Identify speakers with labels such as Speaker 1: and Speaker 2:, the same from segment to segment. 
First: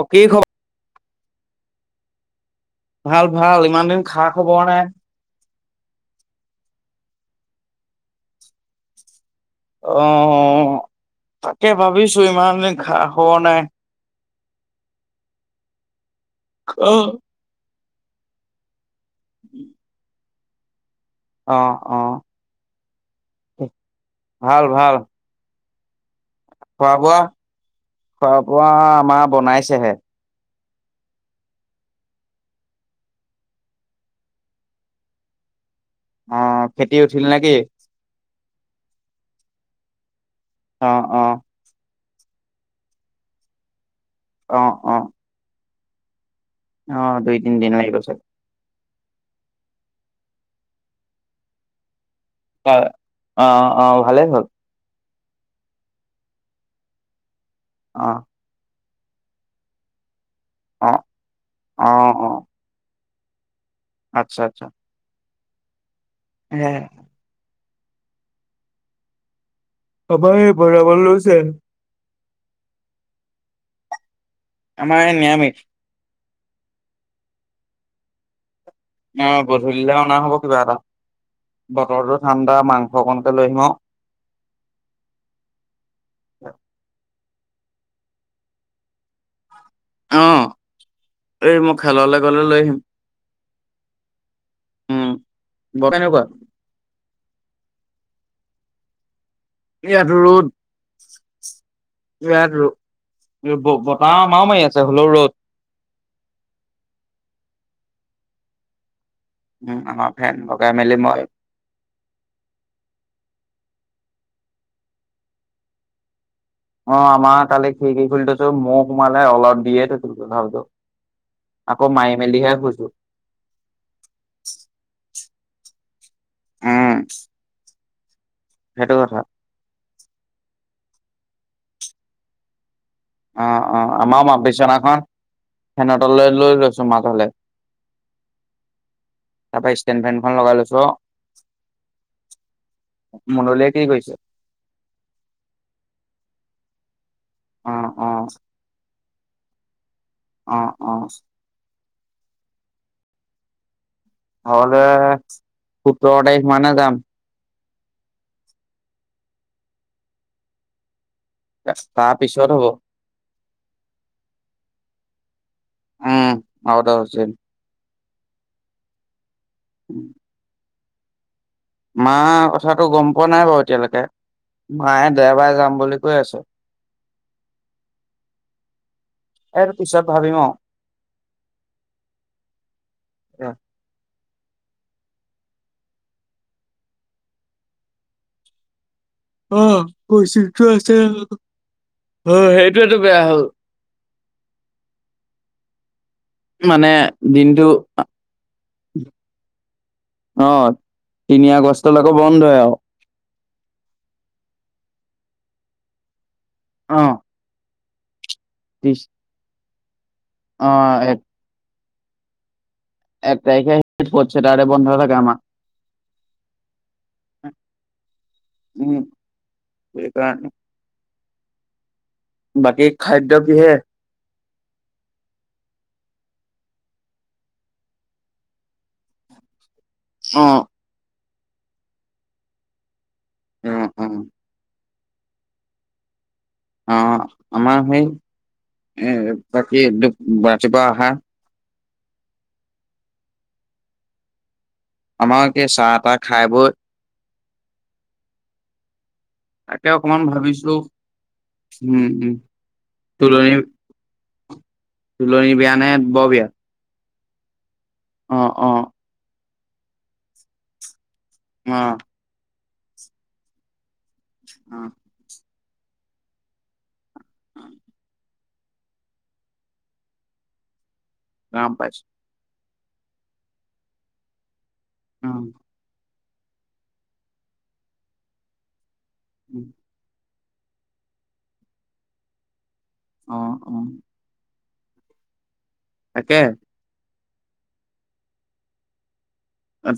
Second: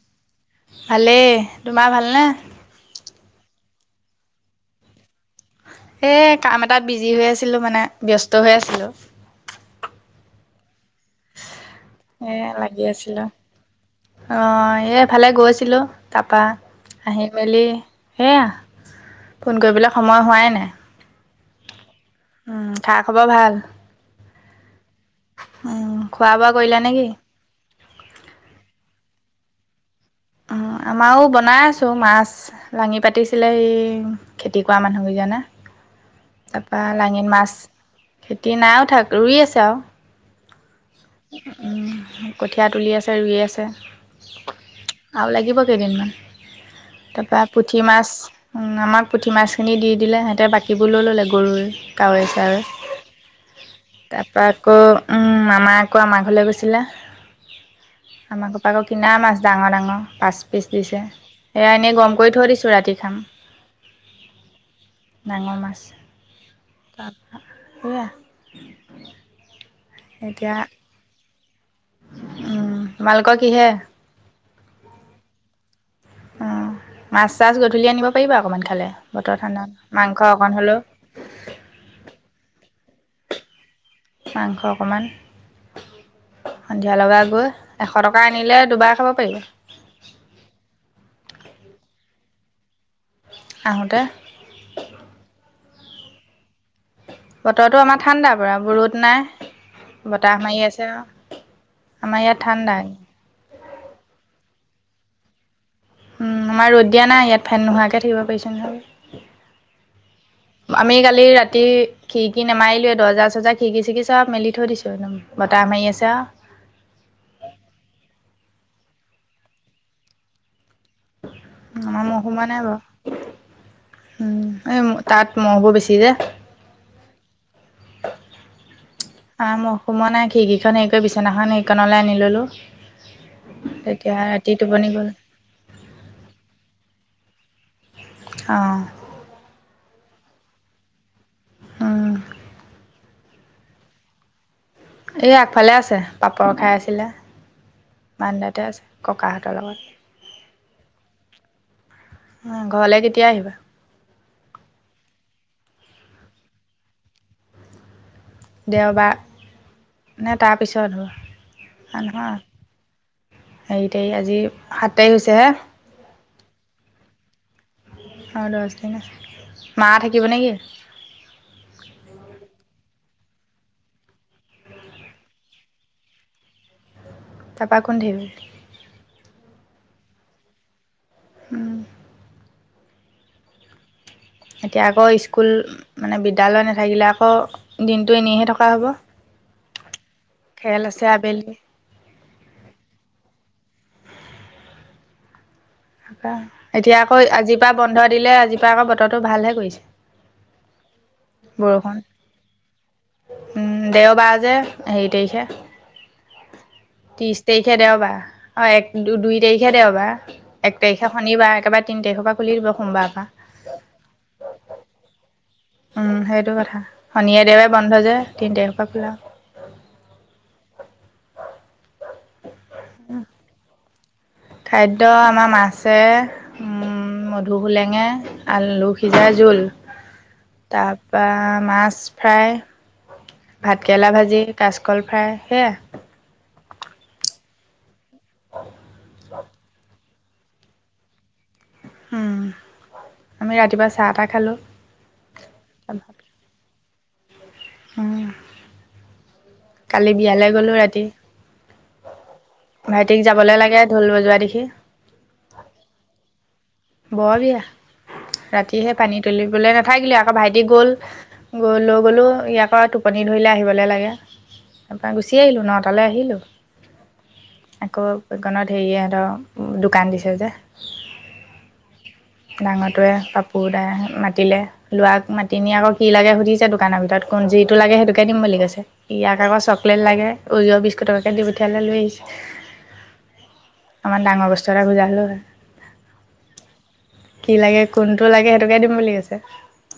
Speaker 1: অ, কি খব-
Speaker 2: ভালেই। তোমাৰ ভালনে?
Speaker 1: ভাল, ভাল। ইমান দিন খা খবৰ নাই?
Speaker 2: এই কাম এটা বিজি হৈ আছিলো মানে ব্যস্ত হৈ আছিলো।
Speaker 1: অ, তাকে ভাবিছো ইমান দিন খা খবৰ নাই?
Speaker 2: অ'হ এ এফালে গৈছিলো তাৰপা
Speaker 1: অ
Speaker 2: আহি মেলি সেয়া। ফোন কৰিবলৈ সময় হোৱাই নাই।
Speaker 1: অ অ।
Speaker 2: উম খা খাব ভাল?
Speaker 1: ভাল ভাল
Speaker 2: উম খোৱা বোৱা কৰিলা
Speaker 1: খোৱা
Speaker 2: নেকি
Speaker 1: বোৱা, খোৱা বোৱা আমাৰ বনাইছেহে।
Speaker 2: অ'হ, আমাৰো বনাই আছো মাছ। লাঙি পাতিছিলে, এই খেতি কৰা মানুহকেইজনে
Speaker 1: অ
Speaker 2: তাৰপৰা
Speaker 1: খেতি উঠিল
Speaker 2: লাঙিত মাছ,
Speaker 1: নেকি
Speaker 2: খেতি নাই উঠা, ৰুই আছে আৰু।
Speaker 1: অ অ।
Speaker 2: কঠীয়া তুলি আছে ৰুই আছে।
Speaker 1: অ অ।
Speaker 2: আৰু লাগিব কেইদিনমান,
Speaker 1: অ দুই
Speaker 2: তাৰপা
Speaker 1: তিনিদিন
Speaker 2: পুঠি
Speaker 1: লাগিব
Speaker 2: মাছ।
Speaker 1: চাগে
Speaker 2: উম' আমাক পুঠি মাছখিনি দি দিলে, সিহঁতে বাকীবোৰ লৈ ল'লে গৰৈ। কাৱৈ-চাৱৈ
Speaker 1: অ অ ভালেই হ'ল
Speaker 2: তাৰপৰা। আকৌ উম' মামা আকৌ আমাৰ ঘৰলে গৈছিলে,
Speaker 1: অ
Speaker 2: আমাৰ ঘৰৰ পৰা আকৌ কিনা মাছ ডাঙৰ-ডাঙৰ পাঁচ পিচ
Speaker 1: অ
Speaker 2: দিছে, সেইয়া
Speaker 1: অ
Speaker 2: এনেই গৰম কৰি থৈ দিছোঁ, ৰাতি খাম।
Speaker 1: আচ্ছা-আচ্ছা।
Speaker 2: ডাঙৰ মাছ
Speaker 1: সেইয়া
Speaker 2: তাৰপা সেইয়া। [unintelligible]
Speaker 1: অ, ভাত এই বনাৱ লৈছে আৰু।
Speaker 2: উম' তোমালোকৰ কিহে?
Speaker 1: আমাৰ এ নিৰামিষ।
Speaker 2: অ, মাছ-চাছ গধূলি আনিব পাৰিবা অকণমান খালে।
Speaker 1: অ,
Speaker 2: বতৰ ঠাণ্ডা
Speaker 1: গধূলিলে অনা
Speaker 2: মাংস
Speaker 1: হ'ব
Speaker 2: অকণ
Speaker 1: কিবা এটা,
Speaker 2: হ'লেও
Speaker 1: বতৰটোও ঠাণ্ডা মাংস অকণকে লৈ আহিম আৰু।
Speaker 2: মাংস অকণমান। সন্ধিয়া লগাই গৈ, এশ টকা আনিলে, দুবাৰ খাব পাৰিব।
Speaker 1: অ, এই মই খেললে গ'লে লৈ আহিম।
Speaker 2: আহোঁতে।
Speaker 1: উম' বতৰ কেনেকুৱা?
Speaker 2: বতৰটো আমাৰ ঠাণ্ডা পুৰা ৰ'দ নাই।
Speaker 1: ইয়াত
Speaker 2: বতাহ
Speaker 1: ৰ'দ
Speaker 2: মাৰি আছে। আৰু আমাৰ ইয়াত ঠাণ্ডা।
Speaker 1: বতাহ আমাৰো মাৰি আছে। হ'লেও ৰ'দ
Speaker 2: উম' আমাৰ ৰ'দ দিয়া নাই। ইয়াত ফেন নোহোৱাকে থাকিব পাৰিছো নহয়।
Speaker 1: উম' আমাৰ ফেন লগাই
Speaker 2: আমি
Speaker 1: মেলি
Speaker 2: কালি
Speaker 1: মই
Speaker 2: ৰাতি খিৰিকি নামাৰিলেও দৰ্জাৰ-চৰ্জাৰ, খিৰিকি-চিৰিকি চব মেলি থৈ দিছোঁ একদম, বতাহ মাৰি আছে আৰু।
Speaker 1: অ, আমাৰ তালে খিৰিকী খুলি থৈছো, ম'হ সোমালে, অলাওত দিয়ে থৈছো। তথাপিতো আকৌ
Speaker 2: আমাৰ
Speaker 1: মাৰি
Speaker 2: ম'হ সোমোৱা
Speaker 1: মেলিহে
Speaker 2: নাই
Speaker 1: শুইছো।
Speaker 2: বাৰু। উম' এই তাত মহ'বোৰ বেছি যে।
Speaker 1: অ।
Speaker 2: [inaudible]
Speaker 1: সেইটো কথা।
Speaker 2: অ, ম'হ সোমোৱা নাই, খিৰকীখন হেৰি কৰি, বিছনাখন সেইকণলৈ আনি ল'লোঁ।
Speaker 1: অ-অ
Speaker 2: তেতিয়া
Speaker 1: আমাৰ মা
Speaker 2: ৰাতি টোপনি
Speaker 1: বিচনাখন
Speaker 2: গ'ল
Speaker 1: সিহতলে লৈ লৈছো মাকলে।
Speaker 2: অ।
Speaker 1: তাৰপা ষ্টেণ্ড ফেনখন, লগাই লৈছো আৰু।
Speaker 2: উম'
Speaker 1: মনলিয়াই কি কৰিছে?
Speaker 2: এই আগফালে আছে, পাপৰ খাই আছিলে,
Speaker 1: অ', অ',
Speaker 2: বাৰান্দাতে আছে। ককাহঁতৰ লগত।
Speaker 1: অ-অ।
Speaker 2: উম' ঘৰলে কেতিয়া আহিবা?
Speaker 1: ঘৰলে সোত্তৰ তাৰিখ মানে যাম-
Speaker 2: দেওবাৰ নে তাৰপিছত হ'ব।
Speaker 1: তাৰ
Speaker 2: নহয়
Speaker 1: পিছত হ'ব।
Speaker 2: হেৰি তাৰিখ আজি সাত তাৰিখ হৈছে হে।
Speaker 1: উম আৰু এটা হোষ্টেল।
Speaker 2: অ দছদিনা, মা থাকিব নেকি?
Speaker 1: মা কথাাতো গম পোৱা নাই বাৰু এতিয়ালৈকে। মায়ে দেওবাৰে যাম বুলি কৈ আছে।
Speaker 2: তাৰপা কোন থাকিব?
Speaker 1: এইটো পিছত ভাবিম অ।
Speaker 2: উম। এতিয়া আকৌ স্কুল মানে বিদ্যালয় নাথাকিলে আকৌ দিনটো এনেইহে থকা হ'ব।
Speaker 1: অ কুচিংটো
Speaker 2: খেল
Speaker 1: আছে,
Speaker 2: আবেলি
Speaker 1: অ সেইটোৱেটো বেয়া হ'ল।
Speaker 2: কা,
Speaker 1: মানে
Speaker 2: এতিয়া আকৌ আজিৰ
Speaker 1: দিনটো
Speaker 2: পৰা বন্ধ দিলে আজিৰ পৰা আকৌ বতৰটো ভালহে কৰিছে।
Speaker 1: অ তিনি আগষ্টলৈকে বন্ধয়ে আৰু।
Speaker 2: উম দেওবাৰ যে হেৰি তাৰিখে
Speaker 1: অ',
Speaker 2: ত্ৰিশ তাৰি খে দেওবাৰ, অ এক
Speaker 1: ত্ৰিশ
Speaker 2: দু দুই তাৰিখে দেওবাৰ, এক তাৰিখে শনিবাৰ একেবাৰে তিন তাৰিখৰ পৰা খুলিব দিব সোমবাৰ।
Speaker 1: এক তাৰিখে ফৰ্থ ছেটাৰদে বন্ধ থাকে আমাৰ।
Speaker 2: উম সেইটো কথা, শনিয়ে দেৱে বন্ধ যে তিন তাৰিখৰ পৰা খোলা।
Speaker 1: বুলি কোৱা, বাকী খাদ্য কিহে
Speaker 2: খাদ্য আমাৰ মাছে উম উম মধুসুলেঙে আলু সিজাই জোল।
Speaker 1: অ।
Speaker 2: তাৰপৰা মাছ ফ্ৰাই,
Speaker 1: উম,
Speaker 2: ভাতকেৰেলা
Speaker 1: উম।
Speaker 2: ভাজি, কাচ কলফাই সেয়া।
Speaker 1: অ আমাৰ সেই এ বাকী ৰাতিপুৱা শা
Speaker 2: হুম, আমি ৰাতিপুৱা চাহ - তাহ খালো।
Speaker 1: আমাৰ এই চাহ - তাহ খাই বৈ
Speaker 2: উম।
Speaker 1: এ
Speaker 2: কালি
Speaker 1: অকমান
Speaker 2: বিয়ালৈ
Speaker 1: ভাবিছো
Speaker 2: গ'লোঁ ৰাতি
Speaker 1: উম উম।
Speaker 2: ভাইটিক যাবলৈ লাগে, ঢোল বজোৱা দেখি।
Speaker 1: তুলনী বিয়া নে বৰ বিয়া?
Speaker 2: বৰ বিয়া,
Speaker 1: অ অ
Speaker 2: ৰাতিহে পানী তুলিবলৈ নাথাকিলে আকৌ ভাইটি গল।
Speaker 1: অ
Speaker 2: গৈ লৈ গ'লো ইয়াক টোপনি ধৰিলে আহিবলৈ লাগে।
Speaker 1: অ।
Speaker 2: তাৰপৰা গুচি আহিলোঁ ন তালৈ আহিলোঁ। আকৌ দোকানত হেৰিয়ে হেঁত দোকান দিছে যে।
Speaker 1: গম পাইছোঁ।
Speaker 2: ডাঙৰটোৱে পাপু দাই মাতিলে লোৱা
Speaker 1: অ
Speaker 2: মাতি নি আকৌ কি লাগে সুধিছে দোকানৰ ভিতৰত কোন যিটো লাগে সেইটোকে দিম বুলি কৈছে ইয়াক আকৌ
Speaker 1: উম,
Speaker 2: চক লেট লাগে, অৰিয় বিস্কুট এতাকে দি পঠিয়ালে লৈ আহিছে।
Speaker 1: অ অ।
Speaker 2: অকমান ডাঙৰ বস্তু এটা খুজা হ'লে হয়।
Speaker 1: তাকে।
Speaker 2: কি লাগে কোনটো লাগে সেইটোকে দিম বুলি কৈছে?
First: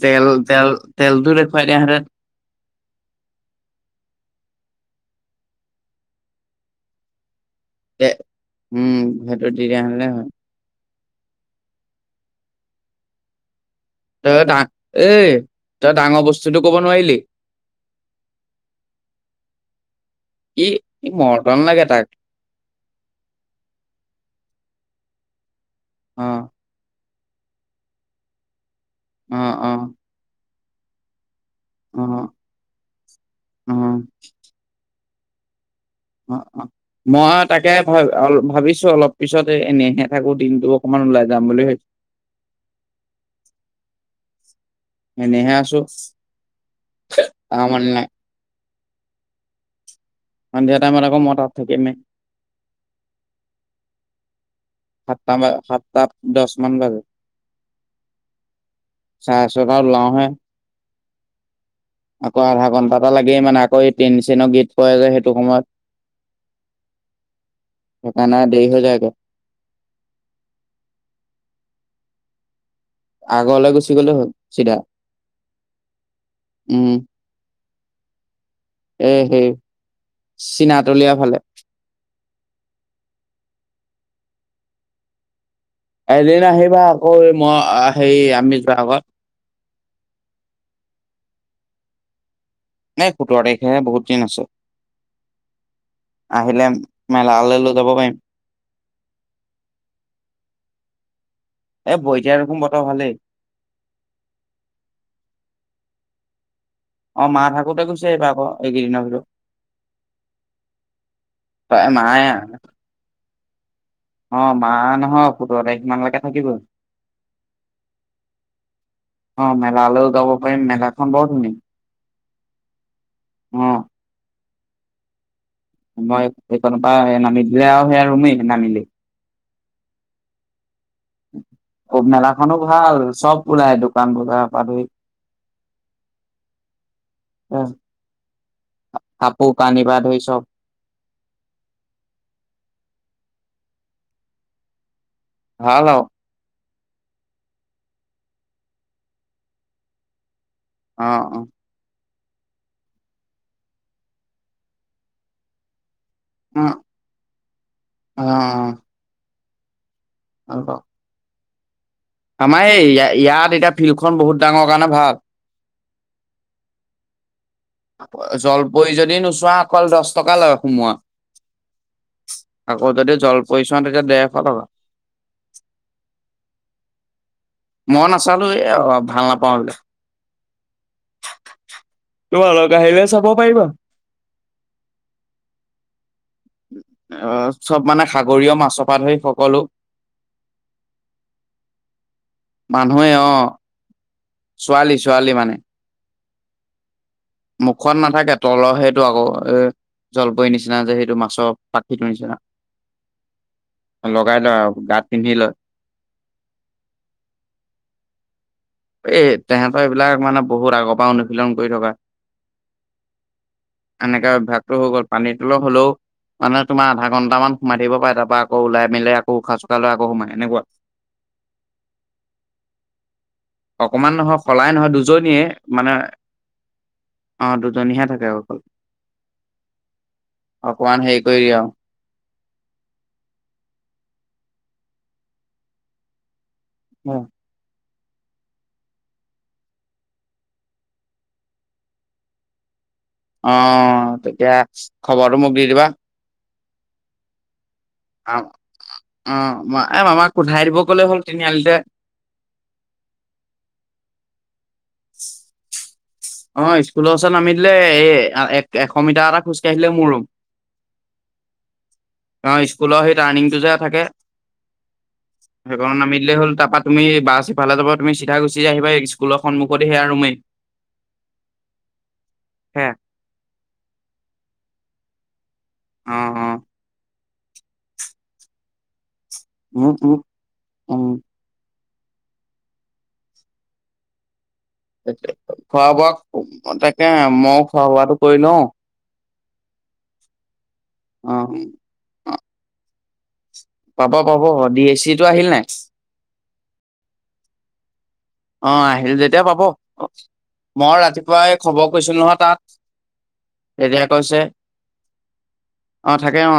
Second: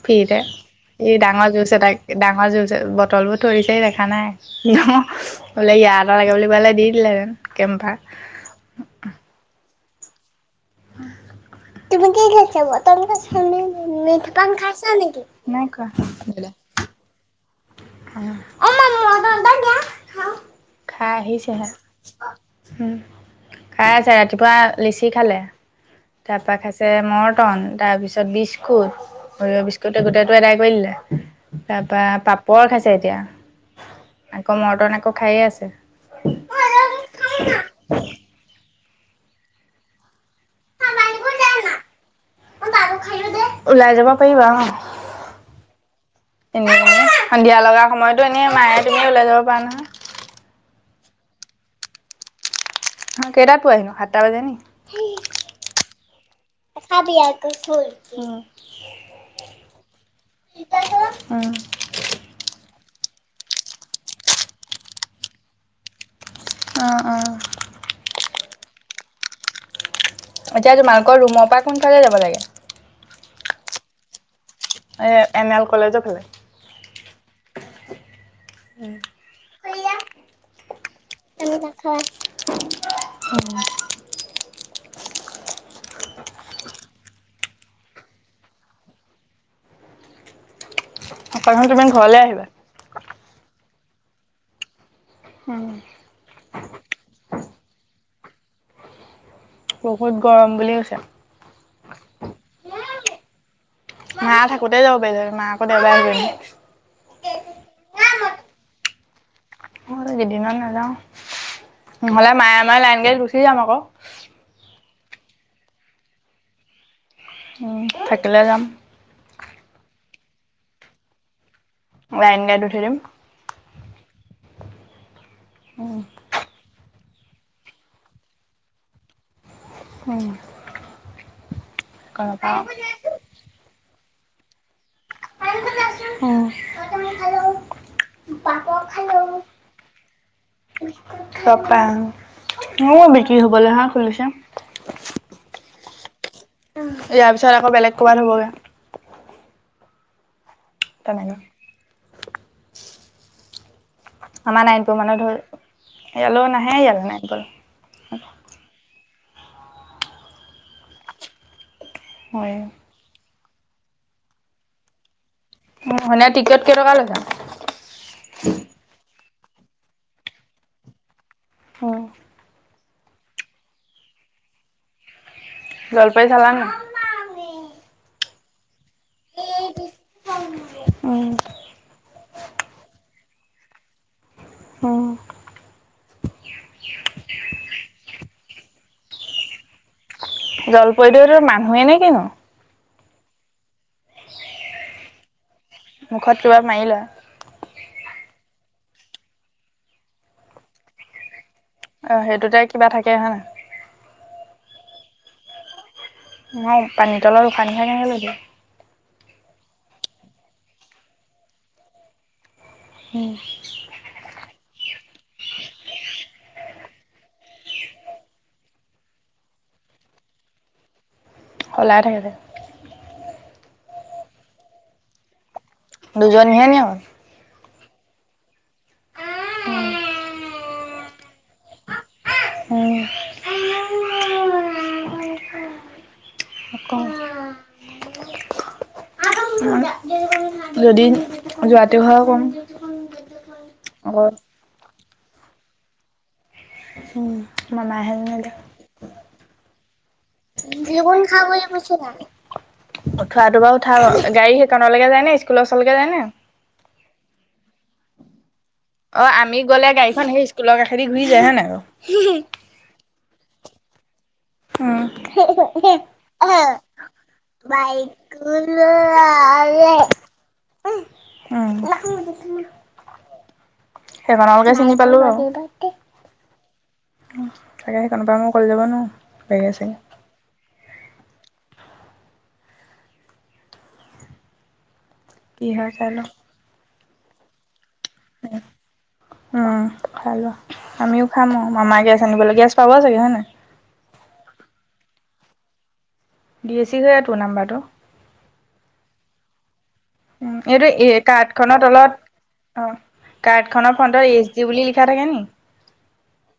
Speaker 1: তেল
Speaker 2: ফ্ৰিৰিতে,
Speaker 1: তেল
Speaker 2: ই
Speaker 1: তেলটো
Speaker 2: ডাঙৰ
Speaker 1: দেখুৱাই
Speaker 2: জুচ এটা
Speaker 1: দিয়াহেঁতেন
Speaker 2: ডাঙৰ জুচ ত বটলবোৰ থৈ দিছে সি দেখা নাই হ অ বোলে ইয়াৰ এটা লাগে বুলি কৈ দিলে দি দিলেহেতেন। কেম্ভা
Speaker 1: তে উম সেইটো দি দিয়া হলে হয়।
Speaker 2: তুমি কি খাইছা ব? [inaudible] মিঠা
Speaker 1: তই
Speaker 2: পান
Speaker 1: ডা
Speaker 2: খাইচা নেকি
Speaker 1: এই
Speaker 2: নাই
Speaker 1: তই ডাঙৰ
Speaker 2: কোৱা
Speaker 1: বস্তুটো ক'ব নোৱাৰিলি।
Speaker 2: উম অ মা মই ভাল পাওঁ দিয়া খাও,
Speaker 1: ই ই
Speaker 2: খাই আহিছে
Speaker 1: মৰ্টন
Speaker 2: হে।
Speaker 1: লাগে তাক
Speaker 2: উম, খাই আছে ৰাতিপুৱা লিচি খালে।
Speaker 1: অ
Speaker 2: তা পা খাইছে মৰ্টন তাৰ পিছত বিস্কুট
Speaker 1: অ
Speaker 2: অৰিয়
Speaker 1: অ
Speaker 2: বিস্কুট গোটেই টো এদাই কৰি দিলে, তাৰ
Speaker 1: অ
Speaker 2: পৰা পাপৰ খাইছে এতিয়া।
Speaker 1: অ
Speaker 2: আকৌ মটন আকৌ খায়েই আছে।
Speaker 1: অ অ মই তাকে ভা অ ভাবিছো অলপ পিছত এনেহে থাকো দিনটো অকমান ওলাই যাম বুলি ভা'ই [inaudible]
Speaker 2: ওলাই যাব পাৰিবা অ,
Speaker 1: আছো
Speaker 2: এনে সন্ধিয়া
Speaker 1: কাম বন
Speaker 2: লগা
Speaker 1: নাই
Speaker 2: সময়ত এনেই মায়ে তুমি ওলাই যাব পাৰা নহয়।
Speaker 1: সন্ধিয়া টাইমত আকৌ মই তাত থাকিমেই।
Speaker 2: কেইটাত পোৱাহিনো সাতটা বাজে নি? সি
Speaker 1: সাতটা বা সাতটা দহ মান বাজে
Speaker 2: নাখাবি আকৌ খোল। উ
Speaker 1: চাৰে চ টাত লোৱাও হে
Speaker 2: [unintelligible] উম
Speaker 1: আকৌ আধা ঘণ্টা এটা লাগেই মানে আকৌ এই ট্টেইন ষ্টেইন চনৰ গীত কৰে যে সেইটো সময়ত
Speaker 2: অ অ
Speaker 1: সেইকাণে দেৰি হৈ যায় ক।
Speaker 2: এতিয়া তোমালোকৰ ৰুমৰ পৰা কোনফালে যাব লাগে?
Speaker 1: আগ ওলাই গুচি গ'লে হ'ল। চিধা
Speaker 2: এই এন এল কলেজৰ ফালে।
Speaker 1: উম এ সেই চীনাতলীয়া ফালে
Speaker 2: হয় অ।
Speaker 1: এদিন আহিবা আকৌ মই হে আমি যোৱাৰ আগত।
Speaker 2: আক চোন তুমি ঘৰলে আহিবা।
Speaker 1: নে সোতৰ তাৰিখে বহুত দিন আছে।
Speaker 2: [unintelligible]
Speaker 1: আহিলে মেলা লে লৈ যাব পাৰিম।
Speaker 2: বহুত গৰম বুলি কৈছে।
Speaker 1: এ বইতিয়াৰ দেখোন বতৰ ভালেই।
Speaker 2: মা থাকোতে যাব পাৰিলোঁহেঁতেন মা আকৌ দেওবাৰে আহিবহে।
Speaker 1: অ মা থাকোতে গুছি আহিবা আক এইকেইদিনৰ ভিতৰত।
Speaker 2: অ কেইদিনমান নাযাও নহলে মায়ে মই লাইন গাড়ীত গুচি যাম আক।
Speaker 1: অ মা নহয় সোতৰ তাৰিখ মানলৈকে থাকিব।
Speaker 2: উম থাকিলে যাম।
Speaker 1: অ মেলালেও যাব পাৰিম মেলাখন বৰ ধুনী-
Speaker 2: লাইন গাড়ীত উঠি দিম।
Speaker 1: অ।
Speaker 2: উম
Speaker 1: মই সেইকনৰ পৰা নামি দিলে আৰু সেয়া ৰুমেই নামিলি।
Speaker 2: অ।
Speaker 1: অব মেলাখনো ভাল চব ওলাই দোকান বজাৰ পৰা ধৰি।
Speaker 2: [unintelligible] অ
Speaker 1: অ কাপোৰ কানি পা ধৰি চব।
Speaker 2: চপা অ বিক্ৰী হবলৈ হা খুলিছে।
Speaker 1: ভাল আও।
Speaker 2: ইয়াৰ পিছত আকৌ বেলেগ ক'বাত হবগে।
Speaker 1: অ
Speaker 2: তেনেকে
Speaker 1: অ।
Speaker 2: আমাৰ নাইটো মানে ধৰ ইয়ালো নাহে ইয়ালো নাই বল।
Speaker 1: অহ্। আৰু ক।
Speaker 2: হয়
Speaker 1: আমাৰ এই ইয়া ইয়াত এতিয়া ফিল্ডখন বহুত ডাঙৰ কাৰণে ভাল।
Speaker 2: উম মানে টিকেট কেইটকা লৈচা?
Speaker 1: মো অ জলপৰি যদি নোচোৱা অকল দচ টকা লয় সোমোৱা।
Speaker 2: অ।
Speaker 1: আকৌ যদি জল পজিছন তেতিয়া দেৰশ টকা।
Speaker 2: জলপাৰী চালা নাই?
Speaker 1: মই নাচালোয়ে এ অ ভাল নাপাওঁ সেইবিলাক।
Speaker 2: উম,
Speaker 1: তো অলগা আহিলে চাব পাৰিবা?
Speaker 2: হয়।
Speaker 1: অ চব মানে সাগৰীয় মাছৰপাত সেই সকলো
Speaker 2: জলপৰীতো সেইটো মানুহে নে কিনো?
Speaker 1: মানুহে অ, ছোৱালী - ছোৱালী মানে।
Speaker 2: মুখত তবাৰ মাৰি লোৱা।
Speaker 1: মুখত নাথাকে তলৰ সেইটো আকৌ এ জলপৰিৰ নিচিনা যে সেইটো মাছৰ। পাখিটো
Speaker 2: অ',
Speaker 1: নিচিনা।
Speaker 2: সেইটোতে কিবা থাকে হয় নাই?
Speaker 1: লগাই লয় আৰু গাঁত পিন্ধি লয়।
Speaker 2: মই পানী তলৰ উশানী সেই কেনেকে লৈ দিও।
Speaker 1: এ তেহেঁতৰ এইবিলাক মানে বহুত আগৰ পৰা অনুশীলন কৰি থকা।
Speaker 2: উম।
Speaker 1: এনেকাে অভ্যাসটো হৈ গ'ল পানীৰ তল হলেও মানে তোমাৰ আধা ঘণ্টামান সোমাই থাকিব পাৰে তাপা আকৌ ওলাই মেলি আকৌ উশাহ- চোশাহ লয় আকৌ সোমাই এনেকুৱা।
Speaker 2: সলাই থাকে যে।
Speaker 1: অকমান নহয় সলাই নহয় দুজনীয়ে মানে
Speaker 2: দুজনীহে নি অকল?
Speaker 1: অ দুজনীহে থাকে অকল, অকমান হেৰি কৰি দিয়ে আৰু।
Speaker 2: উম।
Speaker 1: উম।
Speaker 2: যদি যোৱাটো হয় কম।
Speaker 1: অ
Speaker 2: আকৌ
Speaker 1: তেতিয়া চি খবৰটো মোক দি দিবা।
Speaker 2: উম মামা আহে জানো এতিয়া।
Speaker 1: অ মা এই মামাক ওথাই দিব ক'লে হ'ল তিনিআলিতে।
Speaker 2: উঠোৱাতো বাৰু উঠাব, গাড়ী সেইখনলৈকে যায় নে স্কুলৰ ওচৰলৈকে যায় নে?
Speaker 1: অ স্কুলৰ ওচৰত নামি দিলে এ আ এক এশ
Speaker 2: অ
Speaker 1: মিটাৰ এটা
Speaker 2: আমি
Speaker 1: খোজকাঢ়ি দিলে
Speaker 2: গ'লে
Speaker 1: মোৰ ৰুম।
Speaker 2: গাড়ীখন সেই স্কুলৰ কাষেদি ঘূৰি যায় হয় নাই বাৰু?
Speaker 1: কুলৰ সেই টাৰ্ণিংটো যে থাকে।
Speaker 2: উম।
Speaker 1: সেইখনত নামি দিলেই হ'ল,
Speaker 2: উম,
Speaker 1: তাপা তুমি বাছ সিফালে যাব তুমি চিধা গুচ চি আহিবা স্কুলৰ সন্মুখতে সেয়া ৰুমেই।
Speaker 2: অহ, উম নাহো মই [inaudible]
Speaker 1: সেয়া।
Speaker 2: সেইখনলকে চিঙি পালো আৰু।
Speaker 1: অ অ।
Speaker 2: তাকে সেইকনৰ পৰা মই অকলে যাব নোৱাৰো।
Speaker 1: উম উম উম।
Speaker 2: কি
Speaker 1: খোৱা
Speaker 2: হয়
Speaker 1: -
Speaker 2: চাই
Speaker 1: বোৱা,
Speaker 2: লওঁ।
Speaker 1: তাকে মই খোৱা - বোৱাটো কৰি লওঁ
Speaker 2: উম খাই লোৱা, আমিও খাম অ মামাৰ গেছ আনিবলৈ গেছ পাব চাগে হয় নাই?
Speaker 1: পাব পাব ডি এ চিটো আহিল নেক্স?
Speaker 2: ডি এ চি সেইটো নাম্বাৰটো।
Speaker 1: অ আহিল যেতিয়া পাব অ
Speaker 2: উম এইটো এই কাৰ্ডখনৰ
Speaker 1: তাত
Speaker 2: তলত উম। কাৰ্ডখনৰ
Speaker 1: তেতিয়া
Speaker 2: ফনটত
Speaker 1: কৈছে
Speaker 2: এছ ডি বুলি লিখা থাকে নি?
Speaker 1: অ থাকে অ।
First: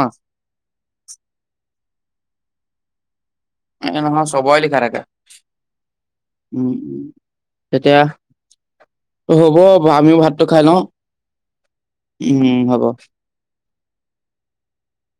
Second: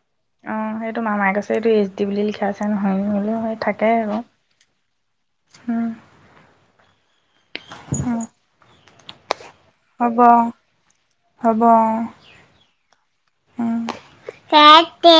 Speaker 2: অঁ সেইটো মামাৰ কৈছে এইটো এইচ ডি বুলি লিখা আছে নহয় বোলেও হয়।
Speaker 1: এ নহয় চবৰে লিখা থাকে।
Speaker 2: উম,
Speaker 1: উম উ তেতিয়া
Speaker 2: উম
Speaker 1: হ'ব। হব আমিও ভাতটো খাই লও
Speaker 2: হ'ব
Speaker 1: উম হ'ব।
Speaker 2: উম পাতে।